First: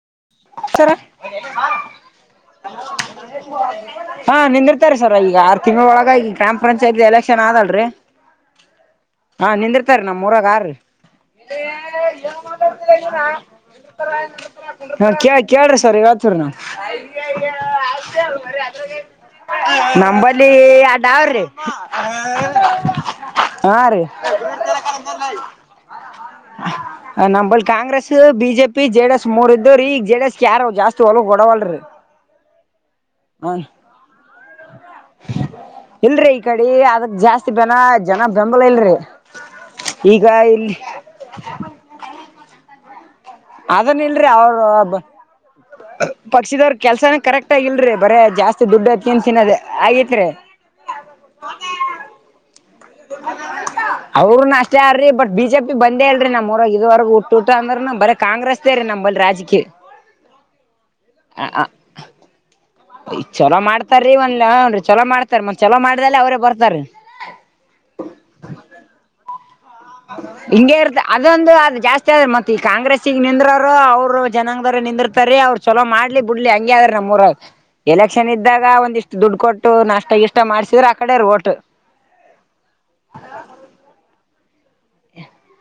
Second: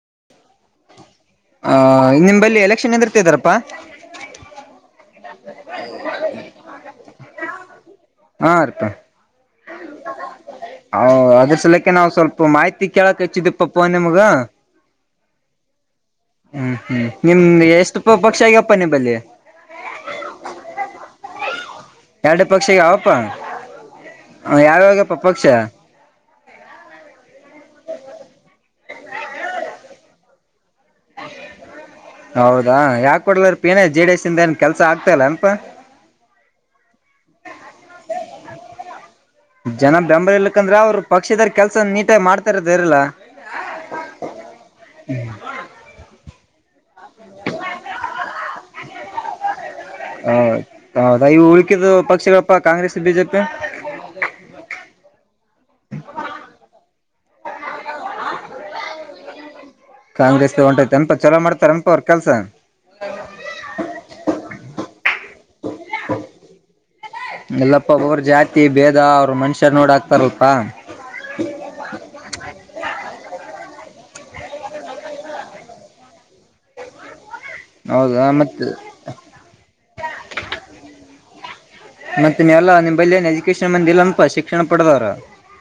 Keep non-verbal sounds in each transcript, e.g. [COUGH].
[UNINTELLIGIBLE] ಆ ನಿಮಲ್ಲಿ ಎಲೆಕ್ಷನ್ ನಿಂದರ್ತಿದಾರಪ್ಪಾ. ಈ ಆರು ತಿಂಗಳೊಳಗ ಈ ಗ್ರಾಮ್ ಪಂಚಾಯತ್ ಎಲೆಕ್ಷನ್ ಆದಲ್ರಿ ಹ ಅದ್ರ ಸಲಕ್ಕೆ ನಾವ್ ಸ್ವಲ್ಪ ಮಾಹಿತಿ ಕೇಳಕ್ ಹೆಚ್ಚಿದಿಪ್ಪ ನಿಮ್ಗ ಕೇಳ ಕೇಳ್ರಿ ಸರ್ ಹೇಳ್ತವ್ರಿ ನಾವ್ ಹ್ಮ ಹ್ಮ್ ನಿ ಎಷ್ಟು ಪ ಪಕ್ಷಿ ಆಗಪ್ಪ ನಿ ಬ ಅಲ್ಲಿ. ನಂಬಲ್ಲಿ ಆ ಡಾವರೀ. ಎರಡು ಪಕ್ಷಿಗೆ ಯಾವಪ್ಪ ಹಾ ರೀ ಯಾವಾಗಪ್ಪ ಪಕ್ಷ. ನಮಲ್ಲಿ Congress BJP JDS ಮೂರ್ ಇದ್ದವ್ರ ಈ ಜೆಡಿ ಎಸ್ ಯಾರ ಹೌದಾ ಯಾಕ್ ಹ ಕೊಡ್ಲಾರ ಪ ಏನ ಜೆಡಿಸ್ಂದ ಏನ್ ಕೆಲ್ಸ ಆಗ್ತಲ್ಲ ಅಪ ಇಲ್ರರಿ ಈ ಕಡೆ ಅದಕ್ ಜಾಸ್ತಿ ಬೆನ ಜನ ಬೆಂಬಲ ಇಲ್ರಿ. ಜನ ಈಗ ಬೆಂಬಲ ಇಲಕಂದ್ರ ಇಲ್ಲಿ ಅವ್ರು ಪಕ್ಷದರ ಕೆಲ್ಸ ನೀಟಾಗಿ ಮಾಡ್ತ ಇದ ಇರಲ್ಲ. ಅದನ್ ಎನ್ರೀ ಅವರು ಪಕ್ಷಿದಾರ್. ಕೆಲ್ಸನು ಕರೆಕ್ಟ್ ಇಲ್ರಿ ಬರೇಜಾಸ್ತಿ ದುಡ್ಡು ಹೊತ್ತು ಕೊಂಡು ತಿನ್ನದೆ. ಹಾ ಹೌದು ಇವು ಉಳುಕಿದ್ ಪಕ್ಷಿಗಳ ಪಾ ಅವರು ನಾ ಕ್ಯಾರೆ ಬಟ್ ಬಿ ಜೆ ಪಿ ಬಂದೇ ಇಲ್ರೀ ನಮ್ಊರಾಗೂ ಇದುವರೆಗೂ ತುರುಕ ಅಂದ್ರೂನು ಬರೇ ಕಾಂಗ್ರೆಸ್ ದೇ ನಮ್ಮಲ್ಲಿ ರಾಜಕೀಯಿ. ಕಾಂಗ್ರೆಸ್ ಗಂಟತಂತ ಚೆನ್ನಾಗಿ ಮಾಡ್ತಾರನಪಾ ಅವ್ರ ಕೆಲ್ಸ. ಈ ಚಲೋ ಮಾಡ್ತಾರೀ ಒಂದು ಹ ಚಲೋ ಮಾಡ್ತಾರೆ ಮತ್ ಚಲೋ ಮಾಡ್ದಲ್ಲ ಅವ್ರೇ ಬರ್ತಾರೀ. ಕರ್ಮುರಿ ಜಾತಿ ಭೇದ ಅವ್ರ ಮನುಷ್ಯ. ಹಿಂಗೆ ಇರ್ತ ಅದೊಂದು ಅದು ಜಾಸ್ತಿ ಆದ ಮತ್ತ್ ಈ ಕಾಂಗ್ರೆಸ್ಸಗೆ ನಿಂದ್ರೋರು ಅವರು. ಜನಂಗದಾರ ನಿಂದಿರ್ತಾರ ಅವ್ರರು ಚಲೋ ಮಾಡ್ಲಿ ಬಿಡ್ಲಿ ಹಂಗ್ಯ ಆವ್ರು ನಮ್ಮೂರವರು. ಹೌದಾ ಎಲೆಕ್ಷನ್ ಮತ್ ಇದ್ದಾಗ ಒಂದಿಷ್ಟ್ ದುಡ್ಡು ಕೊಟ್ಟು ನಷ್ಟ ಗಿಷ್ಟ ಮಾಡ್ಸಿದ್ರ ಆ ಕಡೆಯವರು ಓಟ್. ಮತ್ತೆ ನೀವೆಲ್ಲಾ ನಿಮ್ಮ್ ಬಲ್ಲಿ ಏನ್ ಎಜುಕೇಶನ್ ನಮ್ದು ಇಲ್ಲ ಅನಪಾ ಶಿಕ್ಷಣ ಪಡದವ್ರು.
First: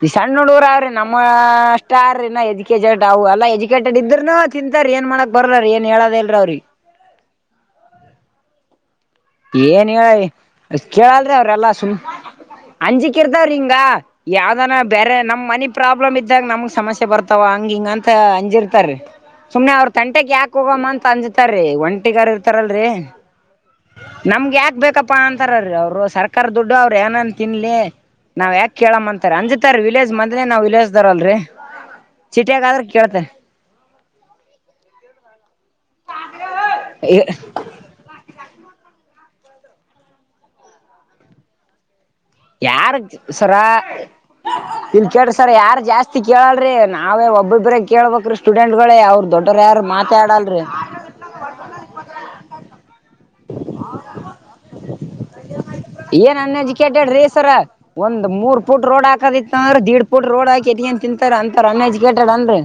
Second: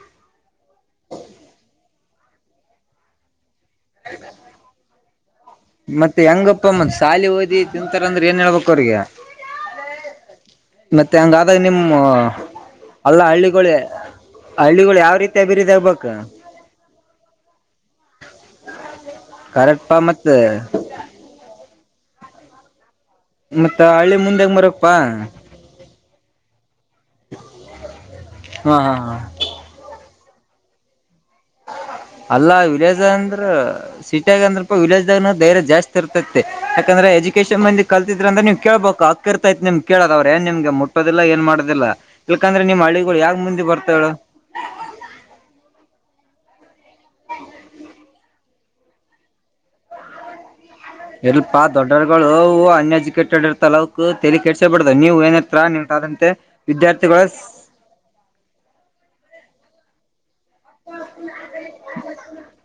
ಇ ಸಣ್ಣುಡುಗುರು ಆರ್ರಿ ನಮ್ಮ ಅಷ್ಟರಿ ಇನ್ನುಎಜುಕೇಶನ್ ಟವ ಅಲ್ಲಾ ಎಜು ಕೆಟ್ಟು ಬಿದ್ರೂನು ತಿಂತಾರ್ ಏನ್ ಮಾಡಕ್. ಬರ್ಲಾರ ಏನ್ ಮತ್ತೆ ಹೇಳದಿಲ್ರಿ ಅವ್ರಿಗೆ ಹೆಂಗಪ್ಪ ಮತ್ ಸಾಲಿ ಓದಿ ತಿಂತಾರ ಅಂದ್ರೆ ಏನ್ ಹೇಳ್ಬೇಕು ಅವ್ರಗೆ. ಏನ್ ಹೇಳಿ ಕೇಳಾದ್ರಿ ಹಂಗಾದಾಗ ಅವ್ರೆಲ್ಲ ಸುಮ್. ನಿಮ್ಮ ಅಂಜಿಕ ಅಲ್ಲ ಇರ್ದಾರಿಂದ ಹಳ್ಳಿಗಳೇ ಯಾವ್ದಾನ ಹಳ್ಳಿಗಳು ಯಾವ ಬೇರೆ ರೀತಿ ನಮ್ ಮನಿ ಅಭಿವೃದ್ಧಿ ಆಗ್ಬೇಕ ಪ್ರಾಬ್ಲಮ್ ಇದ್ದಾಗ ನಮ್ಗ್ ಸಮಸ್ಯೆ ಬರ್ತ. ವ ಹಂಗ್ ಹಿಂಗ್ ಅಂತ ಅಂಜಿರ್ತಾರೆ ಸುಮ್ನೆ ಅವ್ರ ಕರೆಕ್ಟ್ಪಾ ಮತ್ ತಂಟೆಗೆ ಯಾಕ ಹೋಗಮ್ಮ ಅಂತ ಅಂಜುತಾರೀ ಒಂಟ ಟ್ಟಿಗಾರು ಇರ್ತಾರಲ್ರಿ. ಮತ್ತ ಹಳ್ಳಿ ಮುಂದೆಂಗ ನಮ್ಗೆ ಯಾಕ್ ಬರಕ್ಪಾ ಬೇಕಪ್ಪಾ ಅಂತಾರೀ ಅವರು ಸ ಕರ್ ದುಡ್ಡು ಅವರೇ ಏನನ್ ತಿನ್ಲಿ ನಾವ್ ಯಾಕ್ ಹಾ ಹಾ ಕೇಳ್ ಹಾ ಅಂತಾರೆ ಅಂಜತಾರೆ ವಿಲೇಜ್ ಮಂದಿ ನಾವ್ ವಿಲೇಜ್ ದರಲ್. ಅಲ್ಲ ವಿಲೇಜ್ ಅಂದ್ರು ಸಿಟಿಯಾಗುಅಂದು ಬಿಟ್ಟು ವಿಲೇಜನ್ ಧೈರ್ಯ. ಜಾಸ್ತಿ ಇರ್ತೈತೆ ಯಾಕಂದ್ರೆ ಎಜುಕೇಶಷನ್ ಮಂದಿ ಕಲ್ತಿದ್ರೆ ಅಂದ್ರೆ ನೀವು ಕೇಳ್ಬೇಕು. ಹಕ್ ಇರ್ತೈತೆ ನಿಮ್ ಕೇಳೋದು ಅವ್ರ ಏನ್ ನಿಮಗೆ ಮುಟ್ಟೋದಿಲ್ಲ ಏನ್ ಮಾಡೋದಿಲ್ಲ. ಇಲ್ಕಂದ್ರೆ ನಿಮ್ ಯಾರುಗ್ ಹಳ್ಳಿಗಳು ಯಾಕ ಸರ ಮುಂದೆ ಬರ್ತಾಳ ಇಲ್ ಕೇಳ್ರಿ ಸರ ಯಾರು ಜಾಸ್ತಿ ಕೇಳಲ್ರೀ. ನಾವೇ ಒಬ್ಬೊಬ್ಬರೇ ಕೇಳ್ಬೇಕ್ರೀ ಸ್ಟೂಡೆಂಟ್ ಗಳೇ ಅವ್ರರು ದೊಡ್ಡವರು ಯಾರು ಮಾತಾಡಲ್ರರಿ. ಇಲ್ಪಾ ದೊಡ್ಡವರುಗಳು ಅವು ಅನ್ ಎಜುಕೇ ಕೆಟ್ಟಿಡೇ ತಲಾವುಕೂ ತಲಿ ಕೆಡಿಸ್ಕೋಬಾರ್ದು ನೀವು ಏನ್ ಇರ್ತಾ ನೀಟಾದಂತೆ ಏನ್ ಅನ್ಎಜುಕೇಟೆಡ್ ರೀ ವಿದ್ಯಾರ್ಥಿಗಳೇ ಸರ ಮೂರ್ ಫುಟ್ ರೋಡ್ ಹಾಕದಿಕ್ಕರ್ ದೀಡುಪುಡು. ಅನ್ರಿ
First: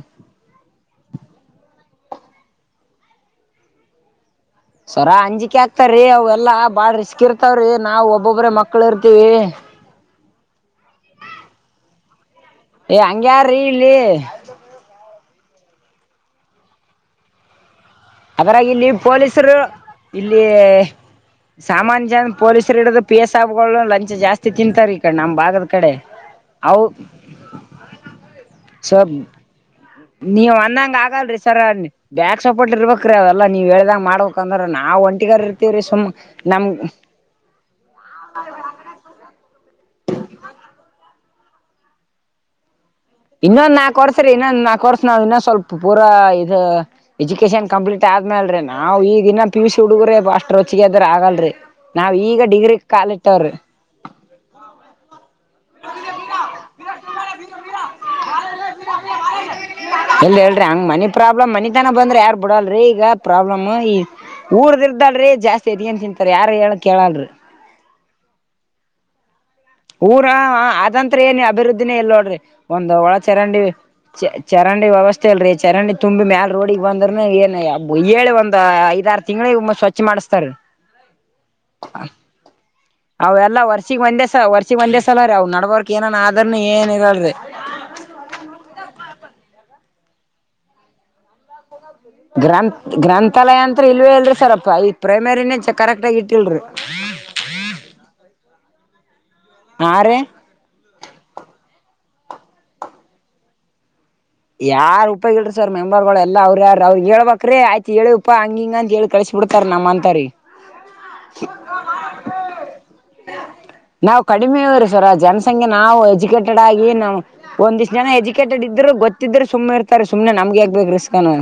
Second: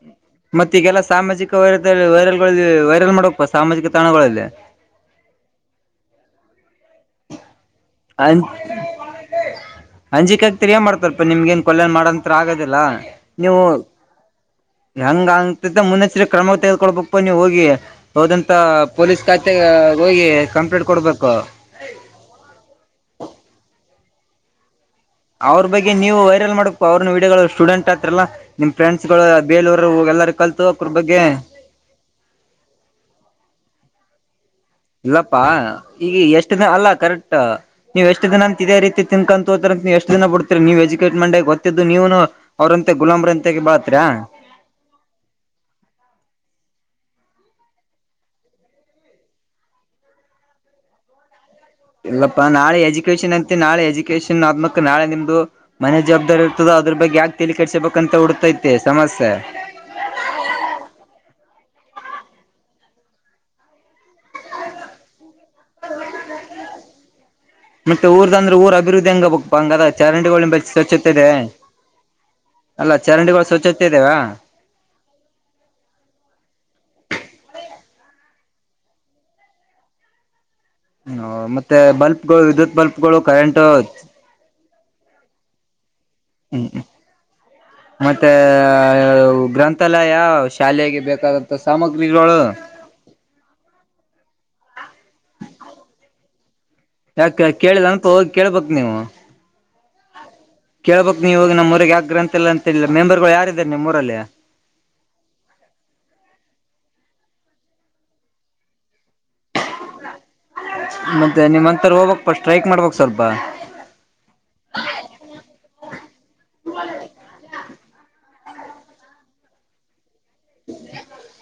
ಮತ್ತೆ ಈಗೆಲ್ಲ ಸಾಮಾಜಿಕ ವೈರತಲ್ ವೈರಲ್. ಗಳಲ್ಲಿ ವೈರಲ್ ಮಾಡಪ್ಪ ಸಾಮಾಜಿಕ ತಾಣಗಳಲ್ಲಿ. ಸರಾ ಅಂಜಿಕೆ ಆಗ್ತಾರ್ರೀ ಅವೆಲ್ಲಾ ಬಾಳ ರಿಸ್ಕ್ ಇರ್ತಾವ್ರಿ. ನಾವು ಒಬ್ಬೊಬ್ರ ಮಕ್ಕಳು ಇರ್ತಿವಿ. ಅಂಜಿಕಾಕ್ತಿರಿ ಮಾಡ್ತಾರಲ್ಪ ನಿಮ್ಗೆ ಏನ್ ಕೊಲ್ಯನ್ ಮಾಡಂಂತ ಆಗೋದಿಲ್ಲ ಏ ಹಂಗ್ಯಾರೀ ನೀವೊಲ್. ಇಲ್ಲಿ ಹೆಂಗ ಅಂತ ಮುನ್ನೆಚ್ಚರಿ ಕ್ರಮ ತೆಗೊಳ್ಬೇಕು ಪ ನೀವ್ ಹೋಗಿ. ಹೌದಂತ ಆದ್ರಗಿಲ್ಲಿ ಪೊಲೀಸ್ ಪೊಲೀಸರು ಖಾತೆಗೆ ಹೋಗಿ ಇಲ್ಲಿ ಕಂಪ್ಲೇಂಟ್ ಕೊಡ್ಬೇಕು ಸಾಮಾನ್ಯ ಜನ ಪೊಲೀಸರು ಇಡುದು. ಪೇಸಾಬ್ ಗಳು ಲಂಚ್ ಜಾಸ್ತಿ ತಿಂತರೀ. ಅವ್ರ ಬಗ್ಗೆ ನೀವು ವೈರಲ್ ಮಾಡ್ಬೇಕು ಅವ್ರುನೂ ವೀಡಿಯೋಗಳು ಸ್ಟೂಡೆಂಟ್ ಆತ್ರಲ್ಲ ನಿಮ್ ಸೊ ಫ್ರೆಂಡ್ಸ್ಗಳು ಬೇಲೂರ್. ನೀವ್ ಅನ್ನಂಗೆ ಆಗಲ್ರಿ ಸರ್ ಬ್ಯಾಕ್ ಸಪೋಟ್ ಇರರ್ಬೇಕು ರೀ ಅವೆಲ್ಲಾ ನೀವು ಹೇಳ್ದಂಗ ಮಾಡ ಇಲ್ಲಪ್ಪಾ ಈಗ ಎಷ್ಟು ನಮ್ ದಿನ ಅಲ್ಲ ಕರೆಕ್ಟ್ ನೀವ್ ಎಷ್ಟು ದಿನ ಅಂತ ಇದೇ ರೀತಿ ತಿನ್ಕಂತು ಹೋದ್ರ ನೀವ್ ಎಷ್ಟು. ತಿನ್ನಬಿಡ್ತರೀ ನೀವು ಎಜುಕೇಟ್ ಮಂಡೆ ಗೊತ್ತಿದ್ದು ನೀವುನೂ ಅವ್ರ್. ಇನ್ನೊಂದ್ ನಾಕ್ ವರ್ಷ ರೀ ಇನ್ನೊಂದ್ ನಾಲ್ಕು ವರ್ಸ್ ನಾವ್ ಇನ್ನೊ ಸ್ವಲ್ಪ ಪೂರ ಇದು ಎಜುಕೇಶನ್. ಕಂಪ್ಲೀಟ್ ಆದ್ಮೇಲ್ರಿ ನಾವು ಈಗಿನ ಪಿಯು ಸಿ ಹುಡುಗರೇ ಅಷ್ಟು ರೊಚ್ಚಿಗೆದ್ರೆ ಆಗಲ್ರರಿ. ಇಲ್ಲಪ್ಪಾ ನಾಳೆ ಎಜುಕೇಶನ್ ಅಂತ ನಾಳೆ ಎಜುಕೇಶನ್ ಆದ್ಮಕ್ ನಾಳೆ ನಿಮ್ದು ಮನೆ ಜವಾಬ್ದಾರಿ ಇರ್ತದ ಅದ ಬಗ್ಗೆ ಯಕ ತಿಲಿಕಿಸಬೇಕು ಎಲ್ಲಿ ಹೇಳ್ರಿ ಹಂಗ ಮನಿ ಪ್ರಾಬ್ಲಮ್ ಮನಿ ನ ಬಂದ್ರೆ ಯಾರ್ ಬಿಡಲ್ರೀ ಈಗ ಪ್ರಾಬ್ಲಮ್ ಈ ಊರ್ದ ಇರ್ದಲ್ರೀ ಜಾಸ್ತಿ ಸರಿ ಅನ್ ತಿಂತಾರೆ ಯಾರ ಹೇಳಕ್ ಕೇಳನ್ರಿ ಮತ್ತೆ ಊದ ಅಂದ್ರೆ ಊ ಅಭಿವದ್ಧಿಂಗ ಬ ಊರ ಸ್ವಚ್ಛತೆ ಅದಂತ್ರ ಇದೆ ಏನ ಅಭಿವೃದ್ಧಿನೇ ಇಲ್ ನೋಡ್ರಿ ಅಲ್ಲ ಒಂದು್ ಒಳ ಚರಂಡಿಗಳು ಚರಂಡಿ ಸ್ವಚ್ಛತೆ ಇದಾವ ಚರಂಡ ವ್ಯವಸ್ತೆ ಲ್ರಿ ಚರಂಡಿ ತುಂಬಿ ಮೇಾಲ ರೋಡಿಗೆಗ್ ಬಂದ್ರ ಏ ಹೇಳಿ ಒಂದ್ ಐದ ಆರು ತಿಂಗಳ ಸ್ವಚ್ಛ ಮಾಡ ತಾರ ಹ ಮತ್ತೆ ಬಲ್ಪ್ಗಳು ವಿದ್ಯುತ್ ಬಲ್ಪ್ಗಳು ಕರೆಂಟ್ ಸ್ಥಾಲರ ನುವವರ್ ಹ್ಮ್ ಮತ್ತೆ ಗ್ರಂಥ ಲ ಯಾ ಶಾಲೆಗೆ ಬೇಕಾದಂತ ಸಾಮಗ್ರಿಗಳು ಗ್ರಂಥ ಗ್ರಂಥಾಲಯ ಅಂತ ಇಲ್ವೇ ಇಲ್ರಿ ಸರ್ಲ್ಪಐ್ ಪ್ರೈಮರಿನೇ ಕರೆಕ್ಟ್ ಆಗ ಇಟ್ಟಿಲ್ರರಿ ಯಾಕ ಕೇಳಿಲ್ಲ ಅಂತ ಹೋಗಿ ಕೇಳ್ಬಕ್ ನೀವು ಹಾ ರೀ ಕೇಳ್ಬಕ್ ನೀವ ನಮ್ಮ್ೂಊಗೆ ಆ ಗ್ರಂಥಲ್ಲ ಅಂತಿಲ್ಲ ಮೆಂಬರ್ಗಳು ಯಾರಾರೆ ನಿಮ್ಮ್ೂಊರಲ್ಲಿ ಯಾರ ಉಪ್ಪಗಲ್ರಿಿ ಸರ್ ಮೆಂಬರ್ಗಳು ಎಲ್ಲ ಅವ್ರ ಯಾರ ಅವ್ರರು ಹೇಳ್ಬಕ್್ರೀ ಆಯ್ತ ಹೇಳಿ ಉಪ್ಪಾ ಹಂಗ ಹಿಂಗ ಅಂತ ಹೇಳಿ ಕಳಸ ಚುಡ್ತಾರೆ ನಮ್ಮ ಅಂತಾರಿೀ ಮತ್ತೆ ನಿಮ್ಂತರ ಹೋಗ್ಕ್ ಪ ಸ್ಟ್ರೈಕ್ ಮಾಡ್ಬಕ್ ಸ್ವಲ್ಪ ನಾವ್ ಕಡಿಮೆ ಇ್ರೀ ಸರ ಜನಸಂಖ್ಯೆ ನಾವು ಎಜುಕೇಟೆಡ್ ಆಗಿ ನಾವ್ ಒಂದಿಷ್ಟ ಜನ ಎಜುಕೇಟೆಡ್ ಇದ್ರು ಗೊತ್ತಿದ್ೆ ಸುಮ್ಮನೆ ಇರ್ತಾರೆ ಸುಮ್ನೆ ನಮ್ಗೆ ಆಗ್ಬೇಕು ರಿಸ್ಕನು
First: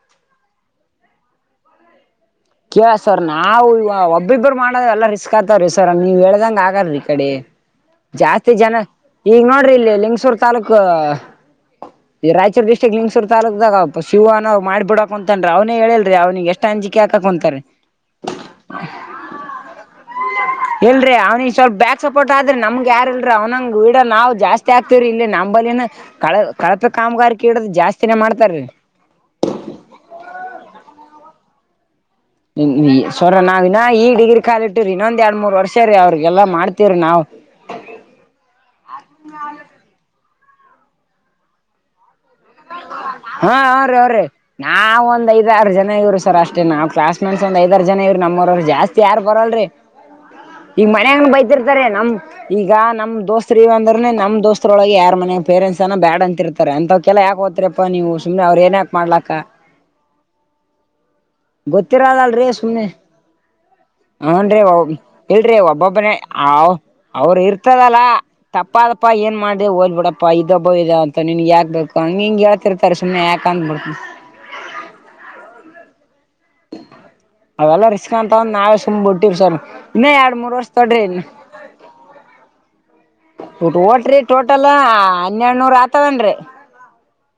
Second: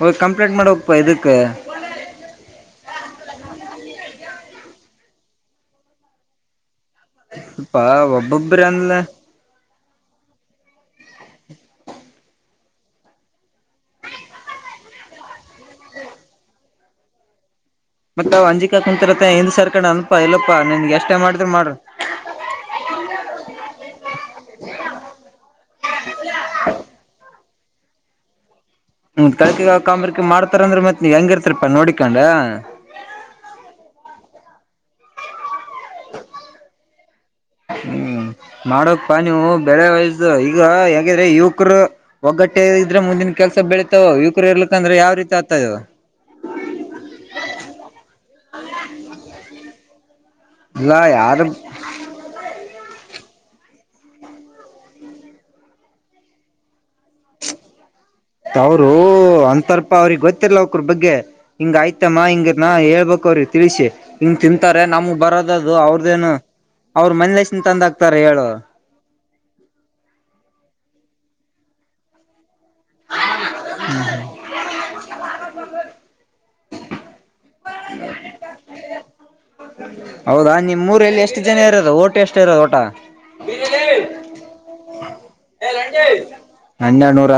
ಹೋಗಿ ಕಂಪ್ಲೇಂಟ್ ಮಾಡ್ಬೇಕಪ್ಪ ಇದಕ್ಕೆ ಕ ಸರ್ ನಾವವು ಒಬ್ಬಿಬ್ಬರು ಮಾಡದ ಎಲ್ಲಾ ರಿಸ್ಕ್ ಆತವ್ರೀ ಸರ್ ನೀವ್ ಹೇಳ್ದಂಗ ಆಗರರಿ ಕಡೆ ಸ್ವಲ್ಪ ಜಾಸ್ತಿ ಒಬ್ಬೊಬ್ಬ್ರ ಜನ ಅಂದ್ಲ ಈಗ ನೋಡ್ರಿ ಇಲ್ಲಿ ಲಿಂಗ್ಸೂರ್ ತಾಲೂಕು ಈ ರಾಯಚೂರು ಡಿಸ್ಟ್ರಿಕ್ ಲಿಂಗ್ಸೂ ತಾಲೂಕ್ದಾಗ ಶಿವ ಅನೋ್ ಮಾಡ್ಬ ಬಿಡಪ್ಪ ಅಂತನ್ ಅವನೇ ಹೇಳಲ್ರಿ ಅವನಿಗೆ ಎಷ್ಟ ಅಂಜಿಕೆ ಆಗ್ ತಗೊಂತಾರೆ ಮತ್ತತ್ ಅವ್ ಅಂಜಿಕಾ ಕುಂತರತ್ತ ಹಿಂದ್ ಸರ್ಕೊಂಡ್ ಅನಪಾ ಎಲ್ಲಪ್ಪಾ ಇಲ್ರರಿ ಅವ್ನಿ ಸ್ವಲ್ಪ ಬ್ಯಾಕ್ ಸಪೋರ್ಟ್ ಆದ್ರೆ ನಮ್ಗ್ ಯಾರಲ್ರರಿ ಅವ್ನಂಗ್ ಗೀಡ ನಾವು ಜಾಸ್ತಿ ಆಗ್ತಿವರಿ ಇಲ್ಲಿ ನಮ ಕಳ ಕಳಪ ಕಾಮಗಾರಿ ಇಡೋದು ಜಾಸ್ತಿನೇ ಮಾಡ್ತಾರರಿ ಹ್ಮ ಕಳಕಿ ಕಾಮಂಬ್ರಿ ಮಾಡ್ತಾರ ಅಂದ್ರ ಮತ್ ನೀವ ಹೆಂಗಿರ್ತರಿಪಾ ನೋಡಿ ಸರ ನಾವ್ ಇಾ ಈ ಡಿಗ್ರಿ ಕಾಲಿ ಇಟ್ಟ್ರರಿ ಇನ್ನೊಂದ ಎರಡ್ ಮೂರ್ ವರ್ಷ ರೀ ಅವ್ರಿಗೆಲ್ಲಾ ಮಾಡ್ತೀವ್ರಿ ನಾವು ಹ್ಮ್ ಮಾಡೋಕ್ ಪ ನೀವು ಬೆಳೆ ವಯಸ್ದ ಈ ಈಗ ಹೇಿದ್ರೆ ಯುವಕರು ಒಗ್ಗಟ್ಟೆ ಇದ್ರೆ ಮುಂದೆ ಹಾ ಅವ್್ರರಿ ಅವ್ರೀ ನಾವ್ ಒಂದ ರೀತಿ ಆಗ್ತದ ಐದಾರು ಜನ ಇವ್ರಿ ಸರ್ ಅಷ್ಟೇ ನಾವ್ ಕ್ಲಾಸ್ ಮೇಟ್ಸ್ ಒಂದ್ ಐದಾರು ಜನ ಇವ್ರಿ ನಮ್ಮರು ಜಾಸ್ತಿ ಯಾರ್ು ಬರಲ್ರಿ ಈಗ ಇಲ್ಲ ಮನ್ಯಾಗ ಯಾರು ಬೈತಿರ್ತಾರೆ ನಮ ಈಗ ನಮ್ ದೋಸ್ತ್ ಇವ ಅಂದ್ರೆ ನಮ್ಮ ದೋಸ್್ರಳಗೆ ಯ ಮನ್ಾಗ ಪೇರೆಂಸ್ಏನ ಬ್ಯಾಡ್ ಅಂತ ಇರ್ತಾರೆ ಅಂತ ಕೆಲ್ಲ ಯಾಕಕ್ ಹತ್ರಿಪ್ಪಾ ನೀವು ಸುಮ್ನೆ ಅವರು ಏನ್ ಯಾಕ ಮಾಡ್ಲಾಕ್ಕ ಅಂತರ್ಪ ಅವ್ರಿಗೆ ಗೊತ್ತಿಲ್ಲ ಅವಕ್ರ ಬಗ್ಗೆ ಹಿಂಗ ಗೊತ್ತಿರ ಆಯ್ತಮ್ಮ ಲ್ೀ ಹಿಂಗನ ಸುಮನೆ ಹೇಳ್ಬೇಕ ಅವ್ರಿಗೆ ತಿಳಿಸಿ ಹಿಂಗ್ ಹನ್ರಿ ತಿಂತಾರೆ ನಮಗ್ ಇಲ್ರಿ ಬರೋದದು ಒಬ್ಬೊಬ್ಬನ ಅವ್ರದೇನು ಅವ್ರ ಅವರು ಮನ್ಲಸನ್ ತಂದ ಇರ್ತದಲ್ಲ ಹಾಕ್ತಾರ ಹೇಳು ತಪ್ಪ ಅದಪ್ಪಾ ಏನ್ ಮಾಡ್ದ ಓದ್ಬ ಬಿಡಪ್ಪ ಇದಬ್ಬ ಇ ಅಂತ ನಿನ್ ಯಾಕ್ ಬೇಕು ಹಂಗ ಹಿಂಗ ಹೇಳ್ತಿರ್ತಾರ ಸುಮ್ನೆ ಯಾಕ ಅಂದಬಿಡ್ತಿ [INAUDIBLE] ಅವೆಲ್ಲ ರಿಸ್ಕ್ ಅಂತ ಒಂದ್ ನಾಾವೆ ಸುಮ ಬಿಟ್ಟಿವ್ ಸರ್ ಇನ್ನ ಎರಡ್ ಹೌದಾ ಮೂರ್ ವರ್ಷ ತೊಡ್ರಿನ್ ತೋಟ ಊಟ್ ಓಟ್ರಿ ಟೋಟಲ್ ಹನ್ನೆರನೂರ ಆತವನ್ರಿ ಹನ್ನ್ಣುರ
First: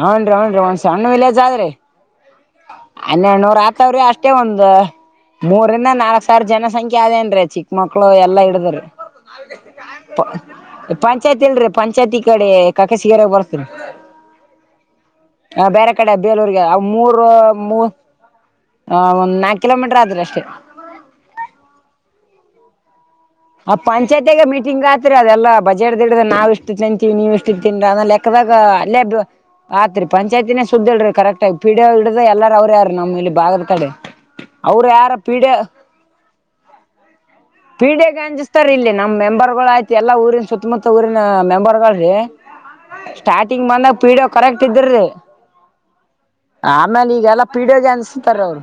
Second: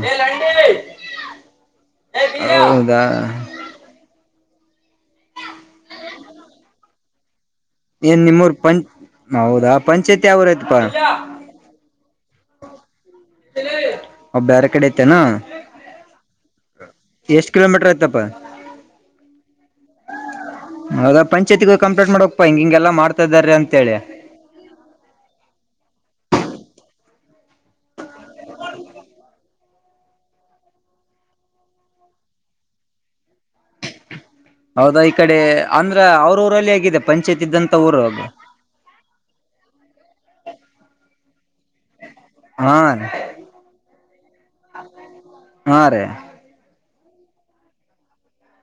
ಹ್ನ್ೀ ಅವ್ನ್ರಿ ಒನ್್ ಸಣ್ಣ ವಿಲೇಜ್ ಆದ್ರಿ ಹೌದಾ ಹನ್ನೆರಡುನೂರ ಆತವ್ರಿ ಅಷ್ಟ ಮತ್ತೆ ಒಂದು ಮೂರಿಂದ ನಾಲ್ಕ್ ಸಾವಿರ ಜನಸಂಖ್ಯೆ ಅದೇನ್ರೀ ಚಿಕ್ಕ ಮಕ್ಳು ಏನ್ ಎಲ್ಲಾ ನಿಮ್ಮೂರ್ ಪಂ ಇಡದ್ರ ಹೌದಾ ಪಂಚಾಯತಿ ಯಾವೂರ್ ಐತಪಾ ಪಂಚಾಯತಿ ಇಲ್ರಿ ಪಂಚಾಯತಿ ಕಡೆ ಕಾಕಸಿಿಗೆರೆ ಬರ್ತರಿ ಬೇರೆ ಕಡೆ ಐತೆೇನಾ ಆ ಬೇರೆ ಕಡೆ ಬೇಲೂರಿಗೆ ಮೂರು ಎಷ್ಟ್ ಮೂ ಕಿಲೋಮೀಟರ್ ಐತಪ್ಪ ಹ ಒಂದ್ ನಾಕ್ ಕಿಲೋಮೀಟರ್ ಆದ್ರ ಅಷ್ಟೇ ಹೌದಾ ಪಂಚಾಯತಿಗ ಕಂಪ್ಲೇಂಟ್ ಮಾಡಕ್ಪ್ಪಾ ಹಿಂಗ ಹಿಂಗೆಲ್ಲಾ ಮಾಡ್ತಾ ಇದಾರೆ ಆ ಅಂತೇಳಿ ಪಂಚಾಯತಿಗ ಮೀಟಿಂಗ್ ಆತ್ರಿ ಅದೆಲ್ಲ ಬಜ ಿಡ್ದಿಡ್ದ ನಾವ ಎಷ್ಟು ತಿಂತೀವಿ ನೀವು್ ಎಷ್ಟು ತಿನ್ರ ಅದಲೆಕ್ಕದಾಗ ಅೇ ಆತ್ರಿ ಪಂಚಾಯತಿನೇ ಸುದ್ದ ಇಲ್ರಿ ಕರೆಕ್ಟ್ ಆ ಪಿಡ ಹಿಡ ಎಲ್ಲಾರ ಅವ್ರ ಯಾರ ನಮ್ಮ ಇಲ್ಲಿ ಭಾಗದ ಕಡೆ ಅವ್ರು ಹೌದಾ ಯಾರ ಈ ಪಿ ಕಡೆ ಡಿ ಅಂದ್ರ ಅವ್ರ ಊರಲ್ಲಿ ಹೇಗಿದೆ ಪಂಚಾಯತ್ ಇದ್ದಂತ ಊರು ಅಂಜಿಸ್ತಾರ್ ಇಲ್ಲಿ ನಮ್ಮ್ ಮೆಂಬರ್ ಗಳು ಆಯ್ತ ಎಲ್ಲ ಊರಿನ ಸುತ್ತಮುತ್ತ ಊರಿನ ಮೆಂಬರ್ ಗಳೀ ಹಾ ಸ್ಟಾರ್ಟಿಂಗ್ ಬಂದಾಗ ಪೀಡೋ ಕರೆಕ್ಟ್ ಇದ್ರಿ ಹಾ ರೀ [INAUDIBLE] ಆಮೇಲೆ ಈಗೆಲ್ಲ ಪೀಡಿಯೋ ಜೆನ್ಸ ತಾರೆ ಅವರು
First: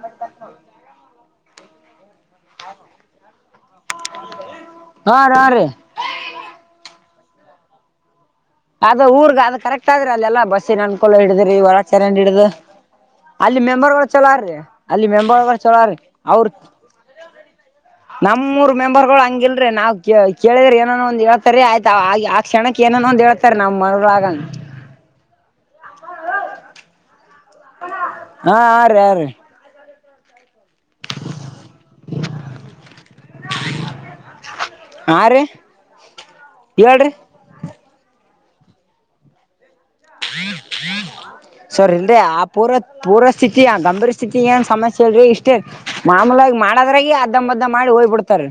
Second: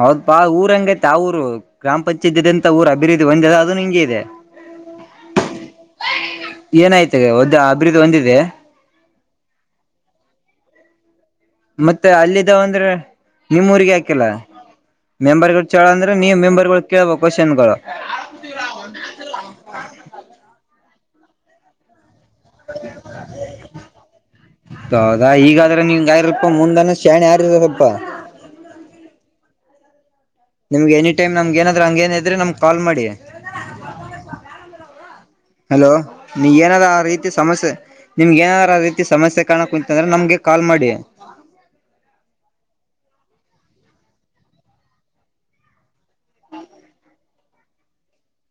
ಹೌದ ಬಾ ಊರ ಹಂಗೈತೆ ಆ ಊರು ಗ್ರಾಮ ಪಂಚಾಯತ್ಂತ ಊರ ಅಭಿವೃದ್ಧಿ ಒಂದಿದೆ ಅದದು ಹಿಂಗಗೆ ಇದೆ ಹಾ ರ ಹಾ ರೀ ಒದ್ ಅಭಿವೃದ್ಧಿ ಒಂದಿದೆ ಅದ ಊರ್ಗ ಅದ ಕರೆಕ್ಟ್ ಆದ್ರ ಅಲ್ಲ ಎಲ್ಲಾ ಬಸ್ಸಿನ ಅನ್ಕೊಳ್ಳ ಹಿಡಿದ್ರಿ ಹೊರ ಮತ್ತೆ ಚನ್ನಂಡ್ ಹಿಡ್ದು ಅಲ್ಲಿದ್ದ ಅಂದ್ರೆ ಅಲ್ಲಿ ನಿಮ್ಮ್ ಊರಿಗೆ ಮೆಂಬರ್ಗಳು ಹಾಕಿಲ್ಲ ಚಲೋ ಅಲ್ಲಿ ಮೆಂಬರ್ಗಳು ಚೇಳ ಚಲೋ್ರಿ ಅಂದ್ರೆ ನೀವ್ ಅವ್ರ ಮೆಂಬರ್ಗಳು ಕೇಳ್ಬೇಕು ಕ್ವಶನ್ಗಳು ನಮ್ಮೂರ್ ಮೆಂಬರ್ ಗಳು ಹಂಗಿಲ್ರಿ ನಾವು ಕೇಳಿದ್ರೆ ಏನ ಒಂದ್ ಹೇಳ್ತಾರೀ ಆಯ್ತ ಆ ಆ ಕ್ಷಣಕ್ ಏನಾನ ಒಂದ್ ಹೇಳ್ತಾರ ನಮ್ ಮನಗ ಅ ನೀ್ ಗರಲ್ಪ್ಪ ಮುಂದ ಸಣಿ [UNINTELLIGIBLE] ಹಾ ಆ ರೀ ಆ ರೀ ನಿಮ್ಗೆ ಎನಿ ಟೈಮ್ ನಮ್ಗ ಏನಾದ್ರೂ ಹಂಗೇನ ಇದ್ರೆ ನಮ್ಗ್ ಕಾಲ್ ಮಾಡಿ ಹಾ ರೀ ಹಲೋ ನೀಗ ಏನಾದ ಆ ಹೇಳ್ರಿ ರೀತಿ ಸಮಸ್ಯೆ ನಿಮ್ಗೆ ಏನಾರ ರೀತಿ ಸಮಸ್ಯೆ ಕಾಣಕ್ಕ ಕು ಸರಿ ಇಲ್ರಿ ಆ ಪೂರ ಪೂರ ಸಿ ಸ್ತಿ ಗಂಭೀರ ಸ್ಥಿತಿ ಏನ್ ಸಮಸ್ಯೆ ಇಲ್ರರಿ ಇಷ್ಟೇ ಮಾಮೂಲಾಗಿ ಮಾಡದ್ರಾಗ ಅದ್ದಂಬದ್ದ ಮಾಡಿ ಹೋಗ್ಬ ಬಿಡ್ತಾರ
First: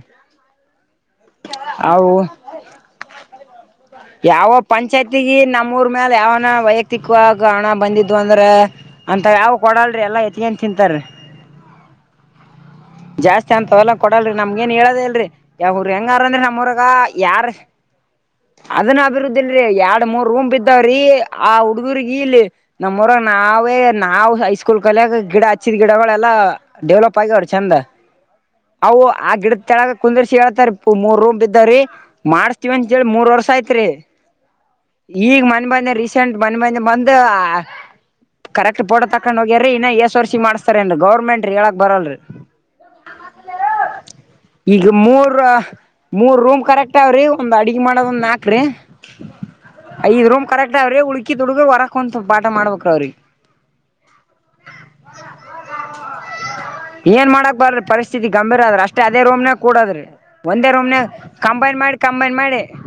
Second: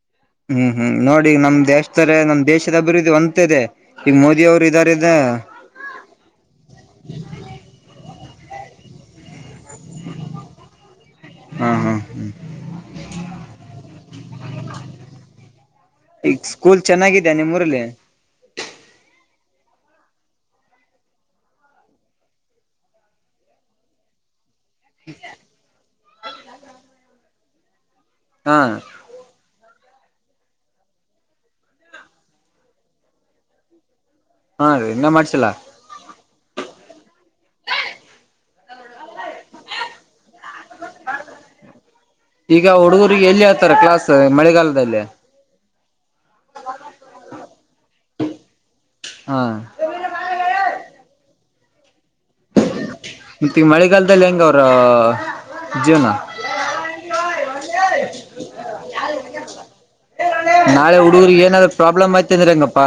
ಹ್ಮ್ ಹ್ಮ್ ನೋಡಿ ನಮ್ ದೇಶಾರೆ ನಮ್ ದೇಶದ ಅಭಿವೃದ್ಧಿ ಒಂತದೆ ಯಾವ ಪಂಚಾಯತಿಗ ನಮ್ಮೂಊರ್ ಮೇಾಲ ಯಾವನ ವೈಯಕ್ತಿಕವಾಗಿ ಹಣ ಬಂದಿದು ಅ ಂದ್ರ ಅಂತ ಯಾವ ಕೊಡಲ್ರಿ ಎಲ್ಲಾ ಎತ್ತಗನ್ ತಿಂತಾರರಿ ಹ್ಮ್ ಜಾಸ್ತಿ ಅಂತವಲ್ಲ ಕೊಡಲ್ರಿ ನಮಗಏನ್ ಹೇಳೋದ ಇಲ್ರರಿ ಯಾವ ಈಗ ಹೆಂಗಾರಂದ್ರಿ ಸ್ಕೂಲ್ ನಮ್ರಗ ಚೆನ್ನಾಗಿದ್ಯಾ ಯಾರ್ [UNINTELLIGIBLE] ಅಭಿವೃದ್ಧಿ ಇಲ್ರಿ ಎರಡ್ ಮೂರ್ ರೂಮ್ ಇದ್ದಾವ್ರೀ ಆ ಹುಡುಗರ್ ಇಲ್ಲಿ ನಮ್ಮರ ನಾವೇ ನಾವವು ಹೈಸ್ಕೂಲ್ ಕಲ್ಯಾಗ ಗಿಡ ಹಚ್ಚಿದ್ ಗಿಡಗಳೆಲ್ಲಾ ಡೆವಲಪ್ ಆಗ್ಯವ್್ರ ಚಂದ ಹಾ ಅವು ಆ ಗಿಡದ ತಳಗ ಕು [UNINTELLIGIBLE] ಹೇಳ್ತಾರ ಮೂರ್ ರೂಮ್ ಬಿದ್ದಾವ್ರೀ ಮಾಡ್ಸ್ತಿವವಿ ಅಂತೇಳಿ ಮೂರ್ ವರ್ಷ ಯತ್ರಿ ಹಾ ರೀ ಇನ್ನ ಈಗ್ ಮಾಡ್ಸಿಲ್ಲ ಮನ್ ಬಂದ ರೀಸೆಂಟ್ ಬನ್ ಬಂದ ಬಂದ ಕರೆಕ್ಟ್ೋಡತಕ್ಕ [UNINTELLIGIBLE] ಹಕೊಂಡ್ ಹೋಗ್ಯ್ರರಿ ಇನ್ನ ಎಏಸ್ ವರ್ಸಿ ಮಾಡ್ಸ್ತಾರೇನ್ ಗೌರ್ಮೆಂಟ್ ಹೇಳಕ್ ಬರಲ್ರಿ ಈಗ ಹುಡುಗರಿಗೆ ಎಲ್ಲಿ ಹೇಳ್ತಾರ ಕ್ಲಾಸ್ ಈಗ ಮಳೆಗಾಲದಲ್ಲಿ ಮೂರ ಮೂರ್ ರೂಮ್ ಕರೆಕ್ಟ್ ಅವಾವ್ರಿ ಒಂದ್ ಅಡ್ಗೆ ಮಾಡೋದ ಒಂದು ನಾಕು ಹಾ ಐದ್ ರೂಮ್ ಕರೆಕ್ಟ್ ಆ್ರೀ [UNINTELLIGIBLE] ಉಳಕಿ ತದುಡುಗ ಹೊರಕ್ ಕುಂತ್ ಪಾಠ ಮಾಡ್ಬೇಕ್ರ ಅವ್ರಿಗೆ ಮತ್ತೆ ಈಗ ಮಳೆಗಾಲದಲ್ಲಿ ಹೆಂಗ ಅವ್ರ ಜೀವನ ಏನ್ ಮಾಡಕ್ ಬರ್ರಿ ಪರಿಸ್ಥಿತಿ ಗಂಭೀರ ಆದ್ರ ಅಷ್ಟೇ ಅದೇ ರೂಮ್ ನ ಕೂಡದ್ರಿ ಒಂದೇ ರೂಮ್ ನಾಳೆ ನ ಹುಡುಗರಿಗೆ ಏನಾದ್ರು ಕಂಪನ ಮಾಡಿ ಪ್ರಾಬ್ಲಮ್ ಆಯ್ತ ಕಂಬೈನ್ ಅಂದ್ರೆ ಮಾಡಿ ಹೆಂಗಪ್ಪಾ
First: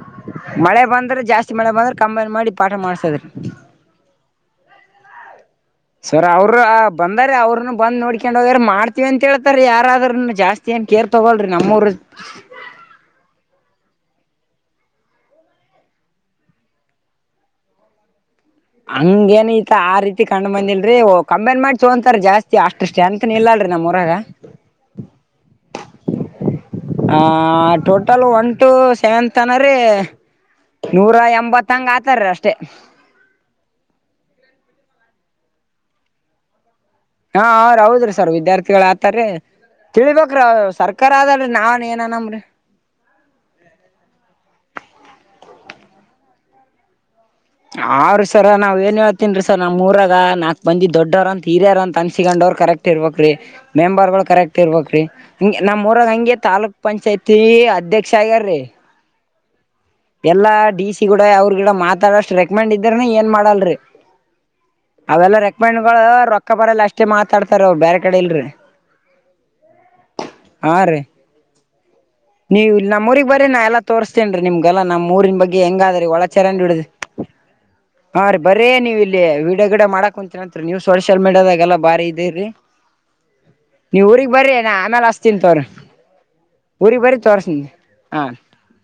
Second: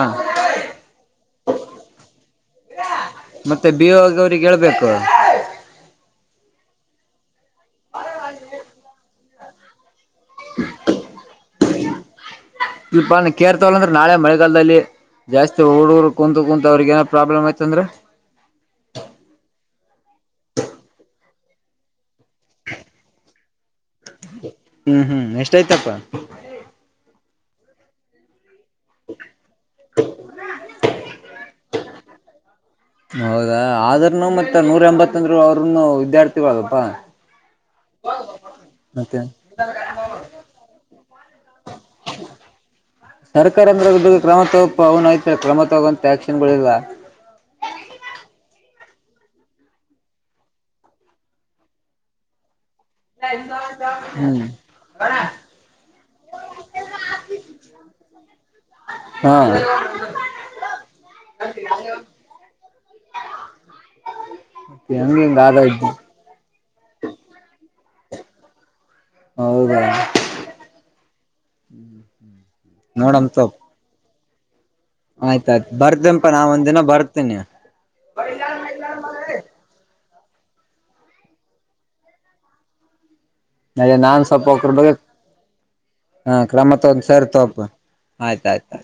ಮಳೆ ಬಂದ್ರೆ ಜಾಸ್ತಿ ಮಳೆ ಬಂದ್ರೆ ಕಂಬೈನ್ ಮಾಡಿ ಪಾಠ ಮಾಡಿ ಮತ್ತೆ ಬಿ [UNINTELLIGIBLE] ಅವ್ರಿಗೆ ಹೇಳ್ಬೇಕು ಸರ್ ಅವರು ಬಂದಾರ ಅವ್ರನು ಬಂದ್ ನೋಡ್ಕೊಂಡೋಗಾರ ಮಾಡ್ತೀವಿ ಅಂತ ಹೇಳ್ತಾರ ಯಾರಾದ್ರರು ಜಾಸ್ತಿ ಏನ್ ಕೇರ್ ತೊಗೋಳಿ ನಮ್ಮೂ್ರ ಇಪ ನ [UNINTELLIGIBLE] ಕೇರ್ತವಲ್ಲ [UNINTELLIGIBLE] ಅಂದ್ರೆ ನಾಳೆ ಮಳೆಗಾಲದಲ್ಲಿ ಜಾಸ್ತಿ ಹುಡುಗುರು ಕುಂತು ಕುೂಂತ ಅವ್ರಗ ಏನೋ ಪ್ರಾಬ್ಲಮ್ ಆಯತಂದ್ರ ಹಂಗ ಏನಐತ ಆ ರೀತಿ ಕ್ ಬಂದಿಲ್ರಿ ಕಂಬೈನ್ ಮಾಡಿ ತೊೋಂತಾರ ಜಾಸ್ತಿ ಅಷ್ಟು ಸ್ಟ್ರಂತ್ ಇಲ್ಲಲ್ರಿೀ ನಮ್ಮ ಹ್ಮ್ ಹ್ಮ್ ಎಷ್ಟಯ್ತಪ್ಪ ಆ ಟೋಟಲ್ ಒನ್ ಟು ಸೆವೆಂತ್ ಅನ್ರೀ ನೂರ ಎಂಬತ್ತಂಗ ಆತಾರೀ ಅಷ್ಟೇ ಆದ್ರನು ಮತ್ತ ನೂರ ಎಂಬತ್ತಂದ್ರು ಅವ್ರನು ವಿದ್ಯಾರ್ಥಿಗಳಪ್ಪಾ. ಹಾ ಹ ಅವ್ರ ಹೌದ್ರಿ ಸರ್ ವಿದ್ಯಾರ್ಥಿಗಳ ಮತ್ತೆ ಆತಾರೀ ತಿಳಿ ಬೇಕರಿ ಸರ್. ಕ್ಕರ ಅದಲ್ ನಾನ್ ಏನ ಅನಮ್ರಿ. ಸರ್ಕಾರ ಅಂದ್ರ ಯಾರಿಗೂ ಕ್ರಮ ತಗೋ [UNINTELLIGIBLE] ಐ್ತ ಕ್ರಮ ತಗೋಂತ ಆಕ್ಷನ್ಗಳಿಲ್ಲ. ಅವ್ರಿ ಸರ್ ನಾವ್ ಏನ್ ಹೇಳ್ತನ್ರಿ ಸರ್ ನಮ್ಮ್ ಮೂರಾಗ ನಾಕ್ ಬಂದಿ ದೊಡ್ಡವ್ರ ಅಂತ ಹಿರ್ಯರ ಅಂತ ಅನ್ಸಿಕೊಂಡವ್ ಕರೆಕ್ಟ್. ಇರ್ಬೇಕ ರೀ ಮೆಂಬರ್ ಗಳು ಹ್ಮ್ ಕರೆಕ್ಟ್ ಇರ್ಬ್ರೀ ಹ ನಮ್ಮ್ರಾಗ ಹಂಗೆ ತಾಲೂಕ್ ಪಂಚಾಯತಿ ಅಧ್ಯ ಕ್ಷ ಆಗ್ಯರಿ. ಹ. ಎಲ್ಲಾ ಡಿ ಸಿ ಗೂಡ ಅವ್ರ ಗಿಡ ಮಾತಾಡಷ್ಟ ರೆಕಮೆಂಡ್ ಇದ್ದಾರನ ಏನ್ ಮಾಡಲ್ರಿ. ಹೆಂಗ ಹಿಂಗ ಅವೆಲ್ಲ ಆದದ್ದು ರೆಕ್ಕಮಣ್ಣಗಳು ರೊಕ್ಕ ಬರಲ್ಲ ಅಷ್ಟೇ ಮಾತಾಡ್ತಾರ ಅವರು ಬೇರೆ ಕಡೆ ಇಲ್ರಿ. ಹೌದಾ. ನೀವು ಇಲ್ಲಿ ನಮ್ಮ ನೋಡಮ ಊರಿಗ್ ಬರೇ ತಗೋ ನಾ ಎಲ್ಲ ತೋರ್ಸ್ತೇನ್ ರೀ ನಿಮ್ಗೆ. ಲ್ಲ ನಮ್ಮ್ ಊರಿನ ಬಗ್ಗೆ ಆಯ್ತಾಯ್ತು ಹೆಂಗಾದ್ರಿ ಬರ್ತೇನಪಾ ನಾ ಒಳಚರಂಡ ಒಂದ್ ದಿನ ಹಿಡುದು. ಬರ್ತೀನಿ ಹಾ ರೀ ಬರೇ ನೀವ ಇಲ್ಲಿ ವಿಡೊ ಗಿಡೊ ಮಾಡಾಕ್ ಕುಂತೀರ ಅಂತ. ನೀವ್ ಸೋಶಿಯಲ್ ಮೀಡಿಯಾ ದಾಗ ಎಲ್ಲಾ ಬಾರಿ ಇದಿರಿ. ಅದೇ ನೀವ್ ನಾನ್ ಊರಿಗ್ ಸ್ವಲ್ಪ ಬರ್ರಿ ಒಕ್ರ ನಾ ಬಗ್ಗೆ ಆಮೇಲೆ ಹಚ್ಚತಿನಿ ತೊಗೊ ಹಾ ಕ್ರಮ ರಿ. ಊರಿಗ ತಗೊಂಡ್ ಬರಿ ಸರಿ ತೋಪ ತೊರಿಸಿನಿ ಹ. ಆಯ್ತಾಯ್ತು.